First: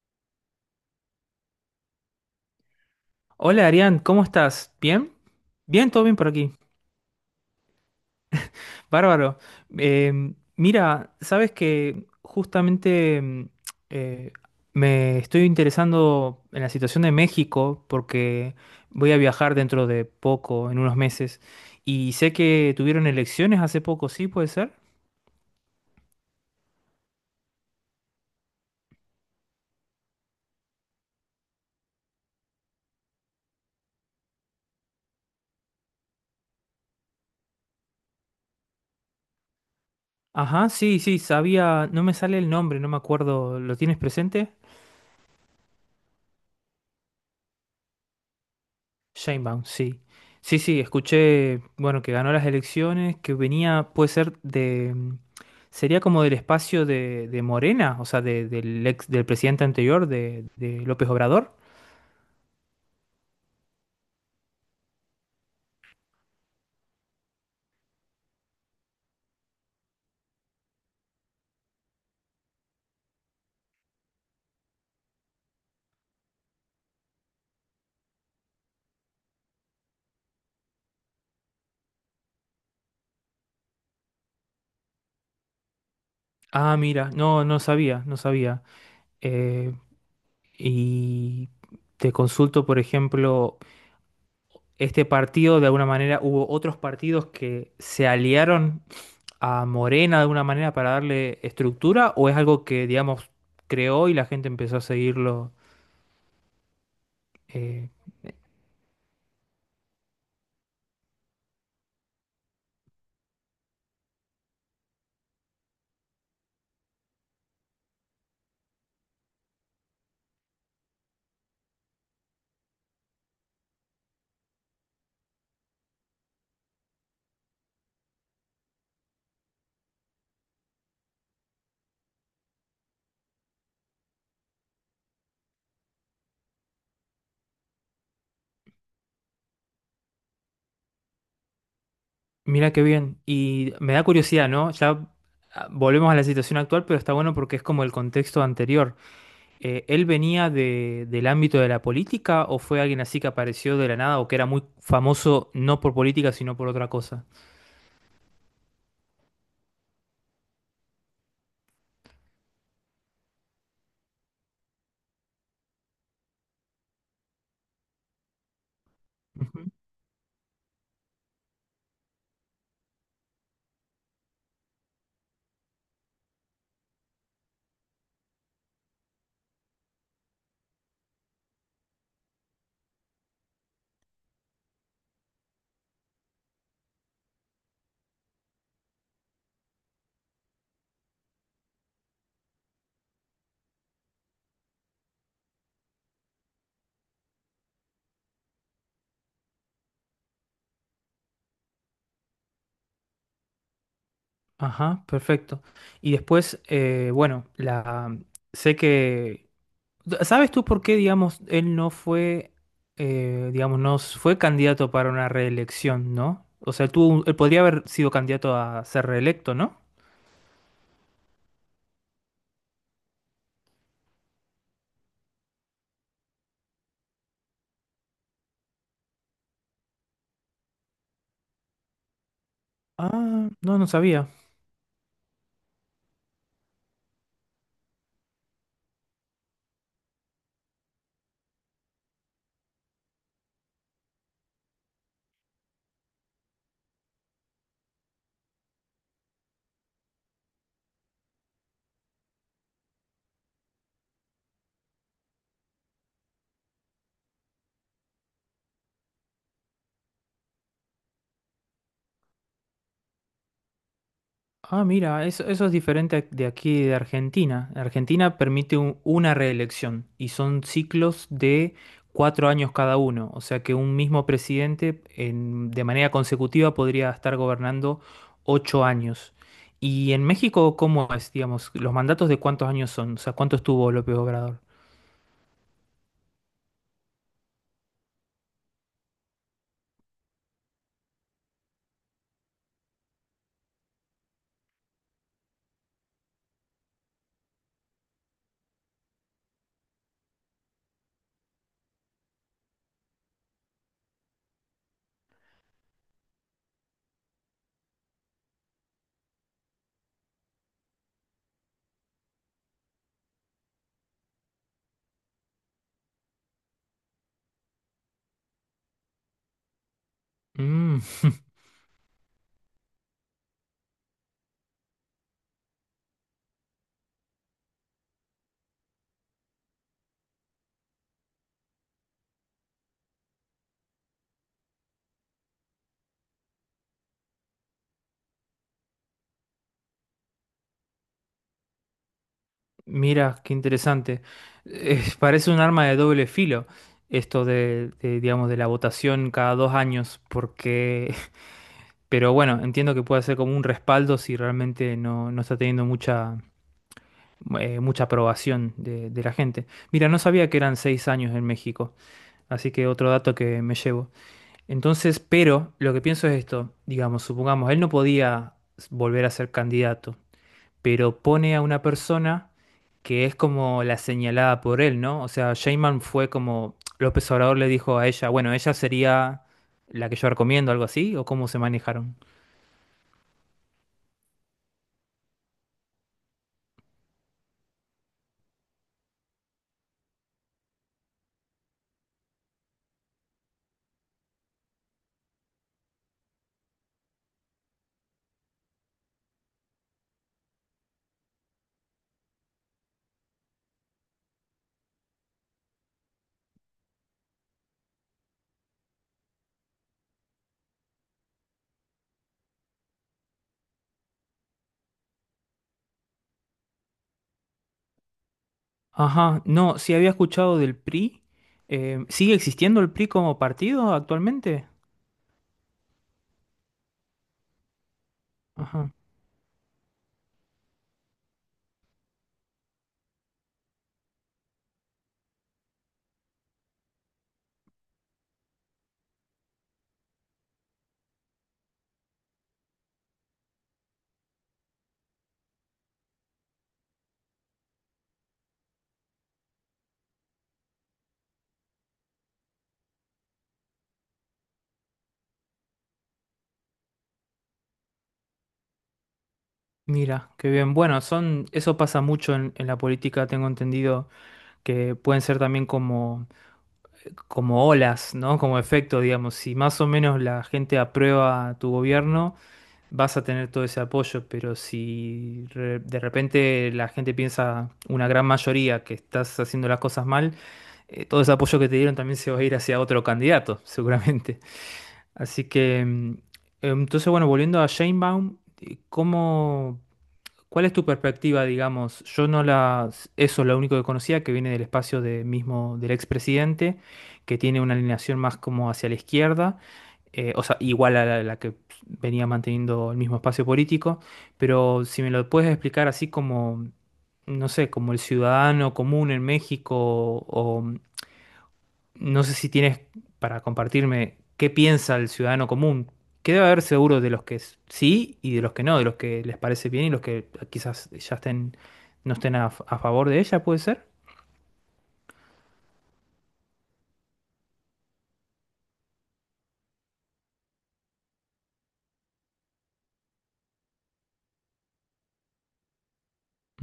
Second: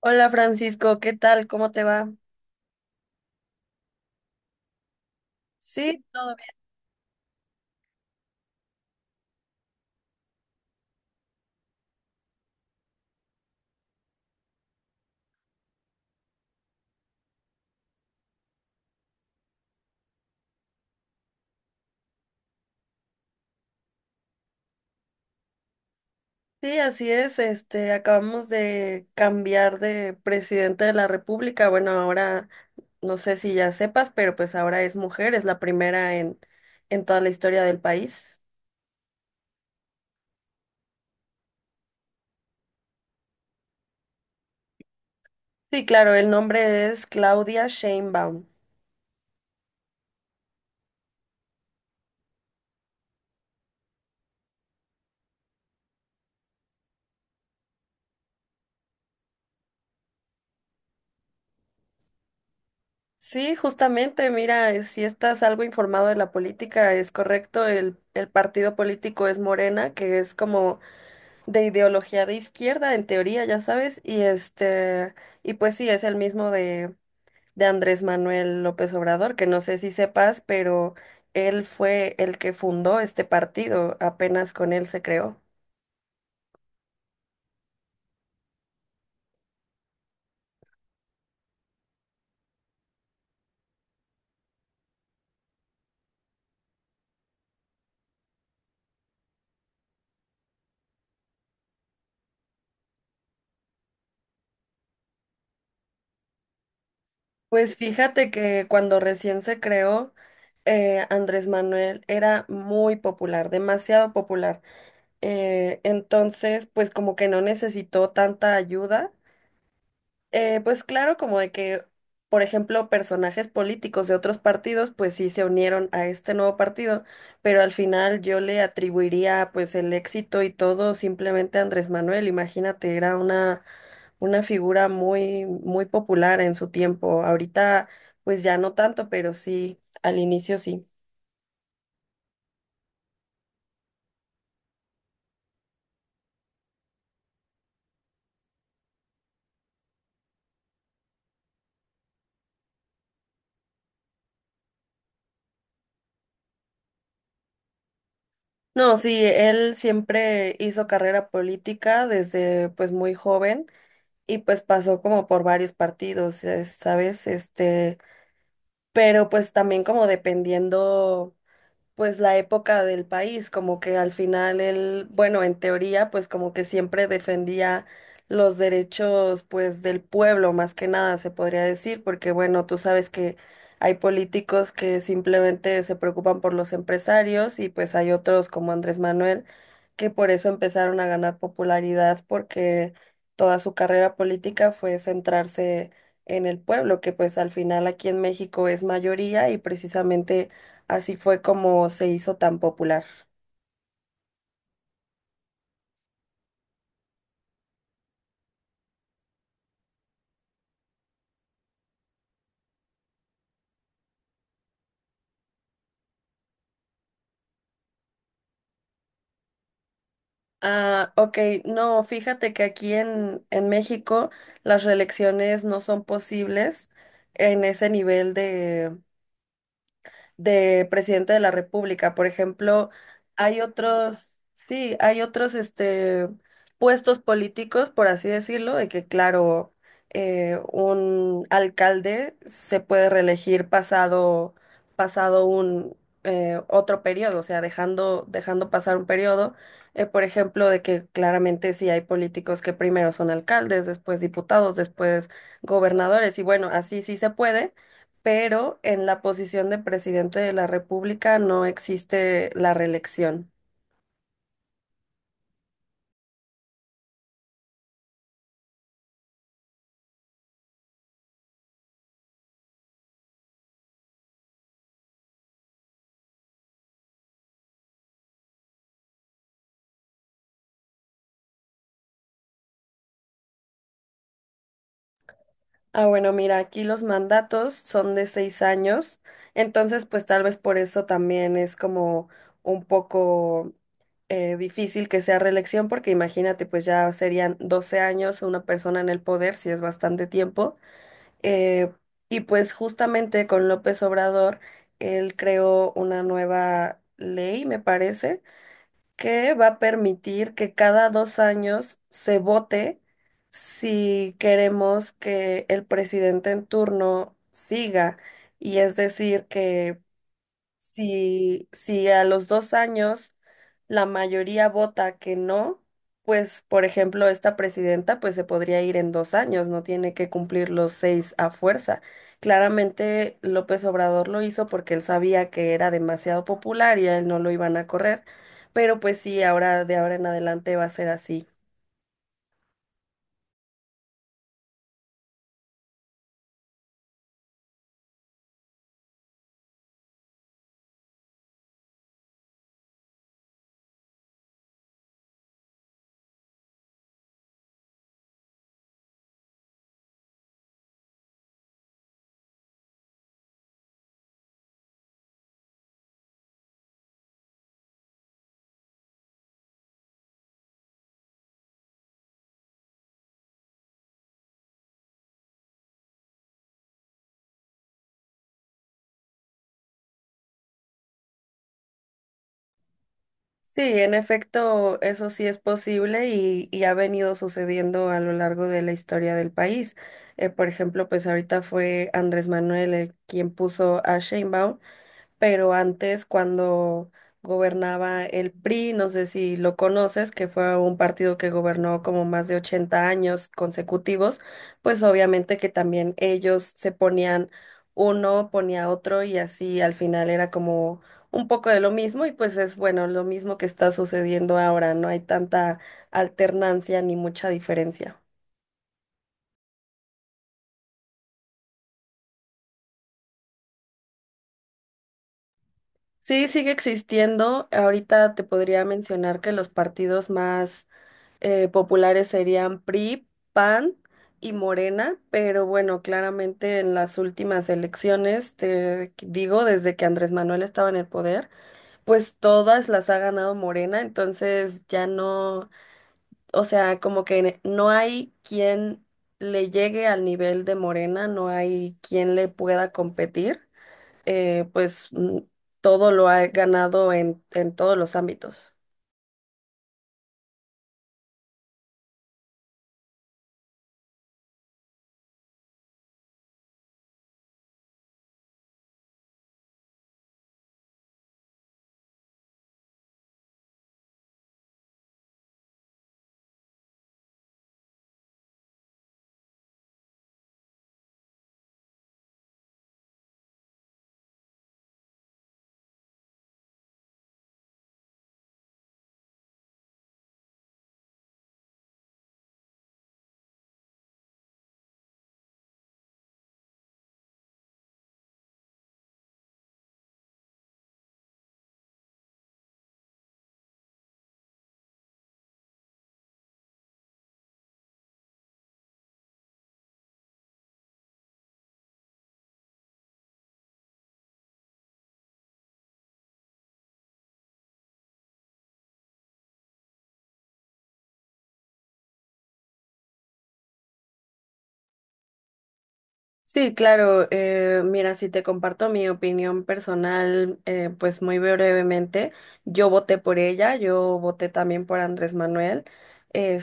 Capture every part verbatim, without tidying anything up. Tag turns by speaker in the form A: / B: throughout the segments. A: Hola Francisco, ¿qué tal? ¿Cómo te va?
B: Hola Arián, ¿cómo estás? ¿Bien? Bien,
A: Sí,
B: todo bien por
A: todo bien.
B: aquí. Bárbaro. Em, mira, sabes que justamente em, eh, me estoy interesando en la situación de México porque voy a viajar dentro de poco, en unos meses, y sé que tuvieron elecciones hace poco, ¿sí? ¿Puede ser?
A: Sí, así es. Este, acabamos de cambiar de presidente de la República. Bueno, ahora no sé si ya sepas, pero pues ahora es mujer, es la primera en en toda la historia del país.
B: Ajá, sí, sí, sabía, no me sale el nombre, no me acuerdo, ¿lo tienes presente?
A: Sí, claro, el nombre es Claudia Sheinbaum.
B: Sheinbaum, sí. Sí, sí, escuché, bueno, que ganó las elecciones, que venía, puede ser de, mm, sería como del espacio de, de Morena, o sea, de- del ex, del presidente anterior, de, de López Obrador.
A: Sí, justamente, mira, eh, si estás algo informado de la política, es correcto, el, el partido político es Morena, que es como de ideología de izquierda, en teoría, ya sabes, y este, y pues sí, es el mismo de, de Andrés Manuel López Obrador, que no sé si sepas, pero él fue el que fundó este partido, apenas con él se creó.
B: Ah, mira, no, no sabía, no sabía. Eh, y te consulto, por ejemplo, este partido, de alguna manera, hubo otros partidos que se aliaron a Morena de alguna manera para darle estructura, o es algo que, digamos, creó y la gente empezó a seguirlo.
A: Pues
B: Eh,
A: fíjate que cuando recién se creó, eh, Andrés Manuel era muy popular, demasiado popular. Eh, entonces, pues como que no necesitó tanta ayuda. Eh, pues claro, como de que, por ejemplo, personajes políticos de otros partidos, pues sí se unieron a este nuevo partido, pero al final yo le atribuiría pues el éxito y todo simplemente a Andrés Manuel. Imagínate, era una, una figura muy, muy popular en su tiempo. Ahorita pues ya no tanto, pero sí, al inicio sí.
B: mira qué bien. Y me da curiosidad, ¿no? Ya ah, volvemos a la situación actual, pero está bueno porque es como el contexto anterior. Eh, ¿él venía de- del ámbito de la política o fue alguien así que apareció de la nada o que era muy famoso no por política, sino por otra cosa?
A: No, sí, él siempre hizo carrera política desde pues muy joven y pues pasó como por varios partidos, eh, ¿sabes? Este... pero pues
B: Ujú.
A: también como dependiendo pues la época del país, como que al final él, bueno, en teoría, pues como que siempre defendía los derechos pues del pueblo, más que nada se podría decir, porque bueno, tú sabes que hay políticos que simplemente se preocupan por los empresarios y pues hay otros como Andrés Manuel que por eso empezaron a ganar popularidad porque toda su carrera política fue centrarse en el pueblo, que pues al final aquí en México es mayoría y precisamente así fue como se hizo tan popular.
B: Ajá, perfecto. Y después, eh, bueno, la, sé que ¿sabes tú por qué, digamos, él no fue, eh, digamos, no s- fue candidato para una reelección, ¿no? O sea, tú, él podría haber sido candidato a ser reelecto, ¿no?
A: Ah, ok, no, fíjate que aquí en, en México las reelecciones no son posibles en ese nivel de presidente de la República. Por ejemplo,
B: Ah,
A: hay
B: no, no sabía.
A: otros, sí, hay otros este, puestos políticos, por así decirlo, de que, claro, eh, un alcalde se puede reelegir pasado, pasado un eh, otro periodo, o sea, dejando, dejando pasar un periodo. Eh, por ejemplo, de que claramente sí hay políticos que primero son alcaldes, después diputados, después gobernadores, y bueno, así sí se puede, pero en la posición de presidente de la República no existe la reelección.
B: Ah, mira, eso, eso es diferente de aquí de Argentina. Argentina permite un- una reelección y son ciclos de cuatro años cada uno. O sea que un mismo presidente en- de manera consecutiva podría estar gobernando ocho años. ¿Y en México cómo es, digamos, los mandatos de cuántos años son? O sea, ¿cuánto estuvo López Obrador?
A: Ah, bueno, mira, aquí los mandatos son de seis años, entonces pues tal vez por eso también es como un poco eh, difícil que sea reelección, porque imagínate, pues ya serían doce años una persona en el poder, si es bastante tiempo. Eh, y pues justamente con López Obrador, él creó una nueva ley, me parece que va a permitir que cada dos años se vote si queremos que el presidente en turno siga. Y es decir, que
B: Mm,
A: si, si a los dos años la mayoría vota que no, pues, por ejemplo, esta presidenta, pues se podría ir en dos años, no tiene que cumplir los seis a fuerza. Claramente López Obrador lo hizo porque él sabía que era demasiado popular y a él no lo iban a correr, pero pues sí, ahora de ahora en adelante va a ser así.
B: mira, qué interesante. Eh, parece un arma de doble filo esto de, de, digamos, de la votación cada dos años, porque pero bueno, entiendo que puede ser como un respaldo si realmente no, no está teniendo mucha, eh, mucha aprobación de, de la gente. Mira, no sabía que eran seis años en México, así que otro dato que me llevo. Entonces, pero lo que pienso es esto, digamos, supongamos, él no podía volver a ser candidato, pero pone a una persona que es como la señalada por él, ¿no? O sea, Sheinbaum fue como López Obrador le dijo a ella, bueno, ella sería la que yo recomiendo, algo así, o cómo se manejaron.
A: Sí, en efecto, eso sí es posible y, y ha venido sucediendo a lo largo de la historia del país. Eh, por ejemplo, pues ahorita fue Andrés Manuel el quien puso a Sheinbaum, pero antes cuando gobernaba el P R I, no sé si lo conoces, que fue un partido que gobernó como más de ochenta años consecutivos, pues obviamente que también ellos se ponían uno, ponía otro y así al final era como un poco de lo mismo y pues es bueno, lo mismo que está sucediendo ahora, no hay tanta alternancia ni mucha diferencia.
B: Ajá, no, sí había escuchado del P R I. Eh, ¿sigue existiendo el P R I como partido actualmente?
A: Sí, sigue existiendo. Ahorita te podría
B: Ajá,
A: mencionar que los partidos más eh, populares serían P R I, PAN y Morena, pero bueno, claramente en las últimas elecciones, te digo, desde que Andrés Manuel estaba en el poder, pues todas las ha ganado Morena, entonces ya no, o sea, como que no hay quien le llegue al nivel de Morena, no hay quien le pueda competir, eh, pues mm, todo lo ha ganado en, en todos los ámbitos.
B: mira, qué bien. Bueno, son, eso pasa mucho en, en la política, tengo entendido que pueden ser también como, como olas, ¿no? Como efecto, digamos. Si más o menos la gente aprueba tu gobierno, vas a tener todo ese apoyo, pero si re- de repente la gente piensa, una gran mayoría, que estás haciendo las cosas mal, eh, todo ese apoyo que te dieron también se va a ir hacia otro candidato, seguramente. Así que, mm, entonces, bueno, volviendo a Sheinbaum, eh, ¿cómo... ¿cuál es tu perspectiva, digamos? Yo no la... Eso es lo único que conocía, que viene del espacio de mismo del expresidente, que tiene una alineación más como hacia la izquierda, eh, o sea, igual a la, la que venía manteniendo el mismo espacio político, pero si me lo puedes explicar así como, no sé, como el ciudadano común en México o, no sé si tienes para compartirme qué piensa el ciudadano común, que debe haber seguro de los que s- sí y de los que no, de los que les parece bien y los que quizás ya estén, no estén a, f- a favor de ella, ¿puede ser?
A: Sí, claro. Eh, mira, si te comparto mi opinión personal, eh, pues muy brevemente, yo voté por ella, yo voté también por Andrés Manuel,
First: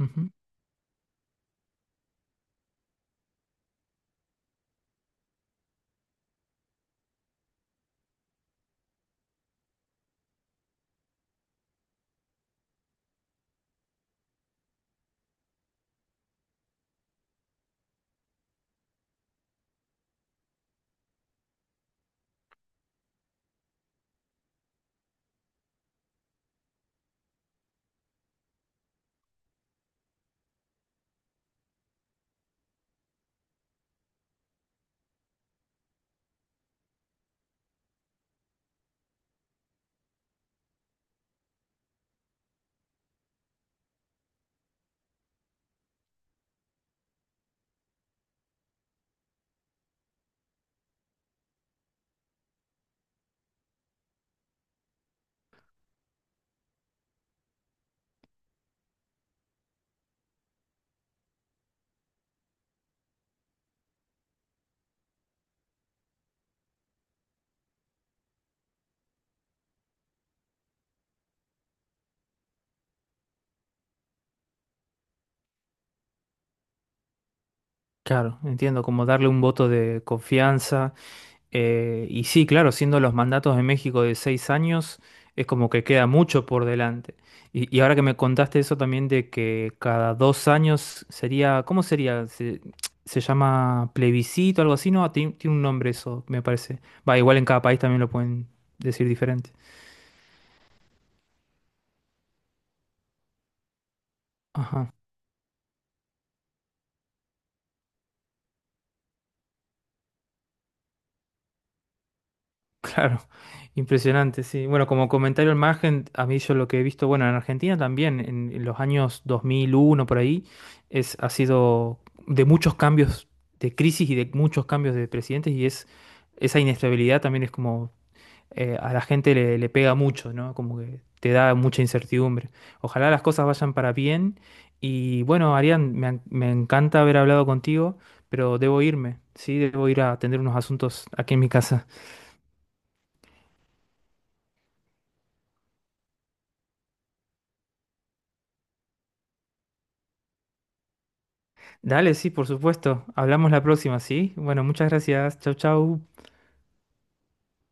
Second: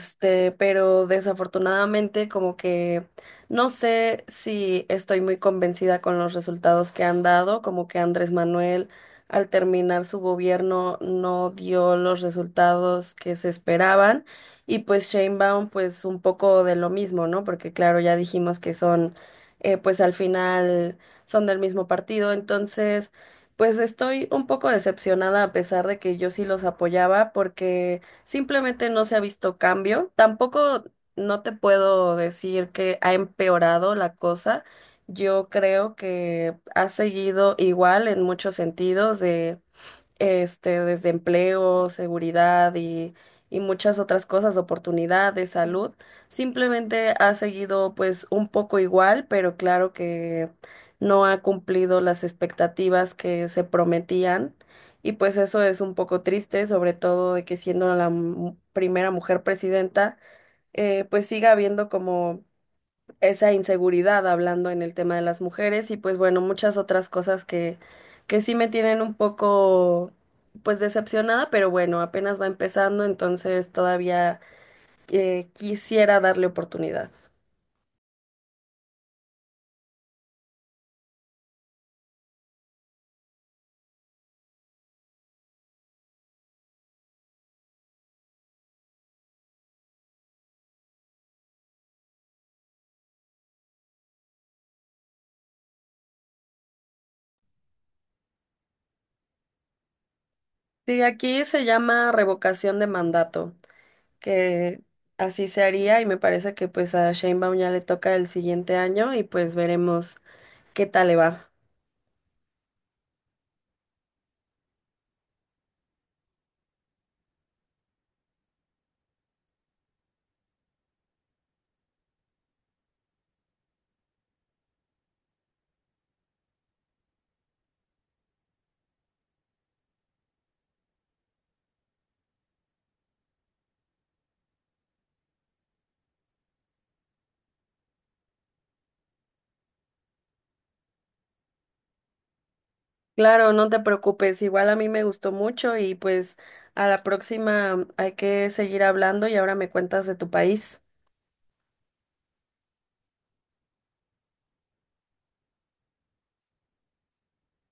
B: Ujú.
A: pero desafortunadamente como que no sé si estoy muy convencida con los resultados que han dado, como que Andrés Manuel al terminar su gobierno no dio los resultados que se esperaban y pues Sheinbaum pues un poco de lo mismo, ¿no? Porque claro, ya dijimos que son eh, pues al final son del mismo partido. Entonces, pues estoy un poco decepcionada a pesar de que yo sí los apoyaba porque simplemente no se ha visto cambio. Tampoco no te puedo decir que ha empeorado la cosa. Yo creo que ha seguido igual en muchos sentidos de este, desde empleo, seguridad y, y muchas otras cosas, oportunidades, salud. Simplemente ha seguido pues un poco igual, pero claro que no ha cumplido las expectativas que se prometían. Y pues eso es un poco triste, sobre todo de que siendo la mu- primera mujer presidenta, eh, pues siga habiendo como esa inseguridad hablando en el tema de las mujeres y pues bueno, muchas otras cosas que, que sí me tienen un poco pues decepcionada, pero bueno, apenas va empezando, entonces todavía eh, quisiera darle oportunidad.
B: Claro, entiendo, como darle un voto de confianza. Eh, y sí, claro, siendo los mandatos de México de seis años, es como que queda mucho por delante. Y, y ahora que me contaste eso también de que cada dos años sería, ¿cómo sería? Se, se llama plebiscito, algo así, ¿no? Tien- Tiene un nombre eso, me parece. Va, igual en cada país también lo pueden decir diferente.
A: Sí, aquí se llama revocación de mandato, que
B: Ajá.
A: así se haría y me parece que pues a Sheinbaum ya le toca el siguiente año y pues veremos qué tal le va.
B: Claro, impresionante, sí. Bueno, como comentario al margen, a mí yo lo que he visto, bueno, en Argentina también, en, en los años dos mil uno por ahí, es, ha sido de muchos cambios de crisis y de muchos cambios de presidentes y es esa inestabilidad también es como eh, a la gente le, le pega mucho, ¿no? Como que te da mucha incertidumbre. Ojalá las cosas vayan para bien y bueno, Arián, me, en- me encanta haber hablado contigo, pero debo irme, sí, debo ir a atender unos asuntos aquí en mi casa.
A: Claro, no te preocupes, igual a mí me gustó mucho y pues a la próxima hay que seguir hablando y ahora me cuentas de tu país.
B: Dale, sí, por supuesto. Hablamos la próxima, ¿sí? Bueno, muchas gracias. Chau, chau.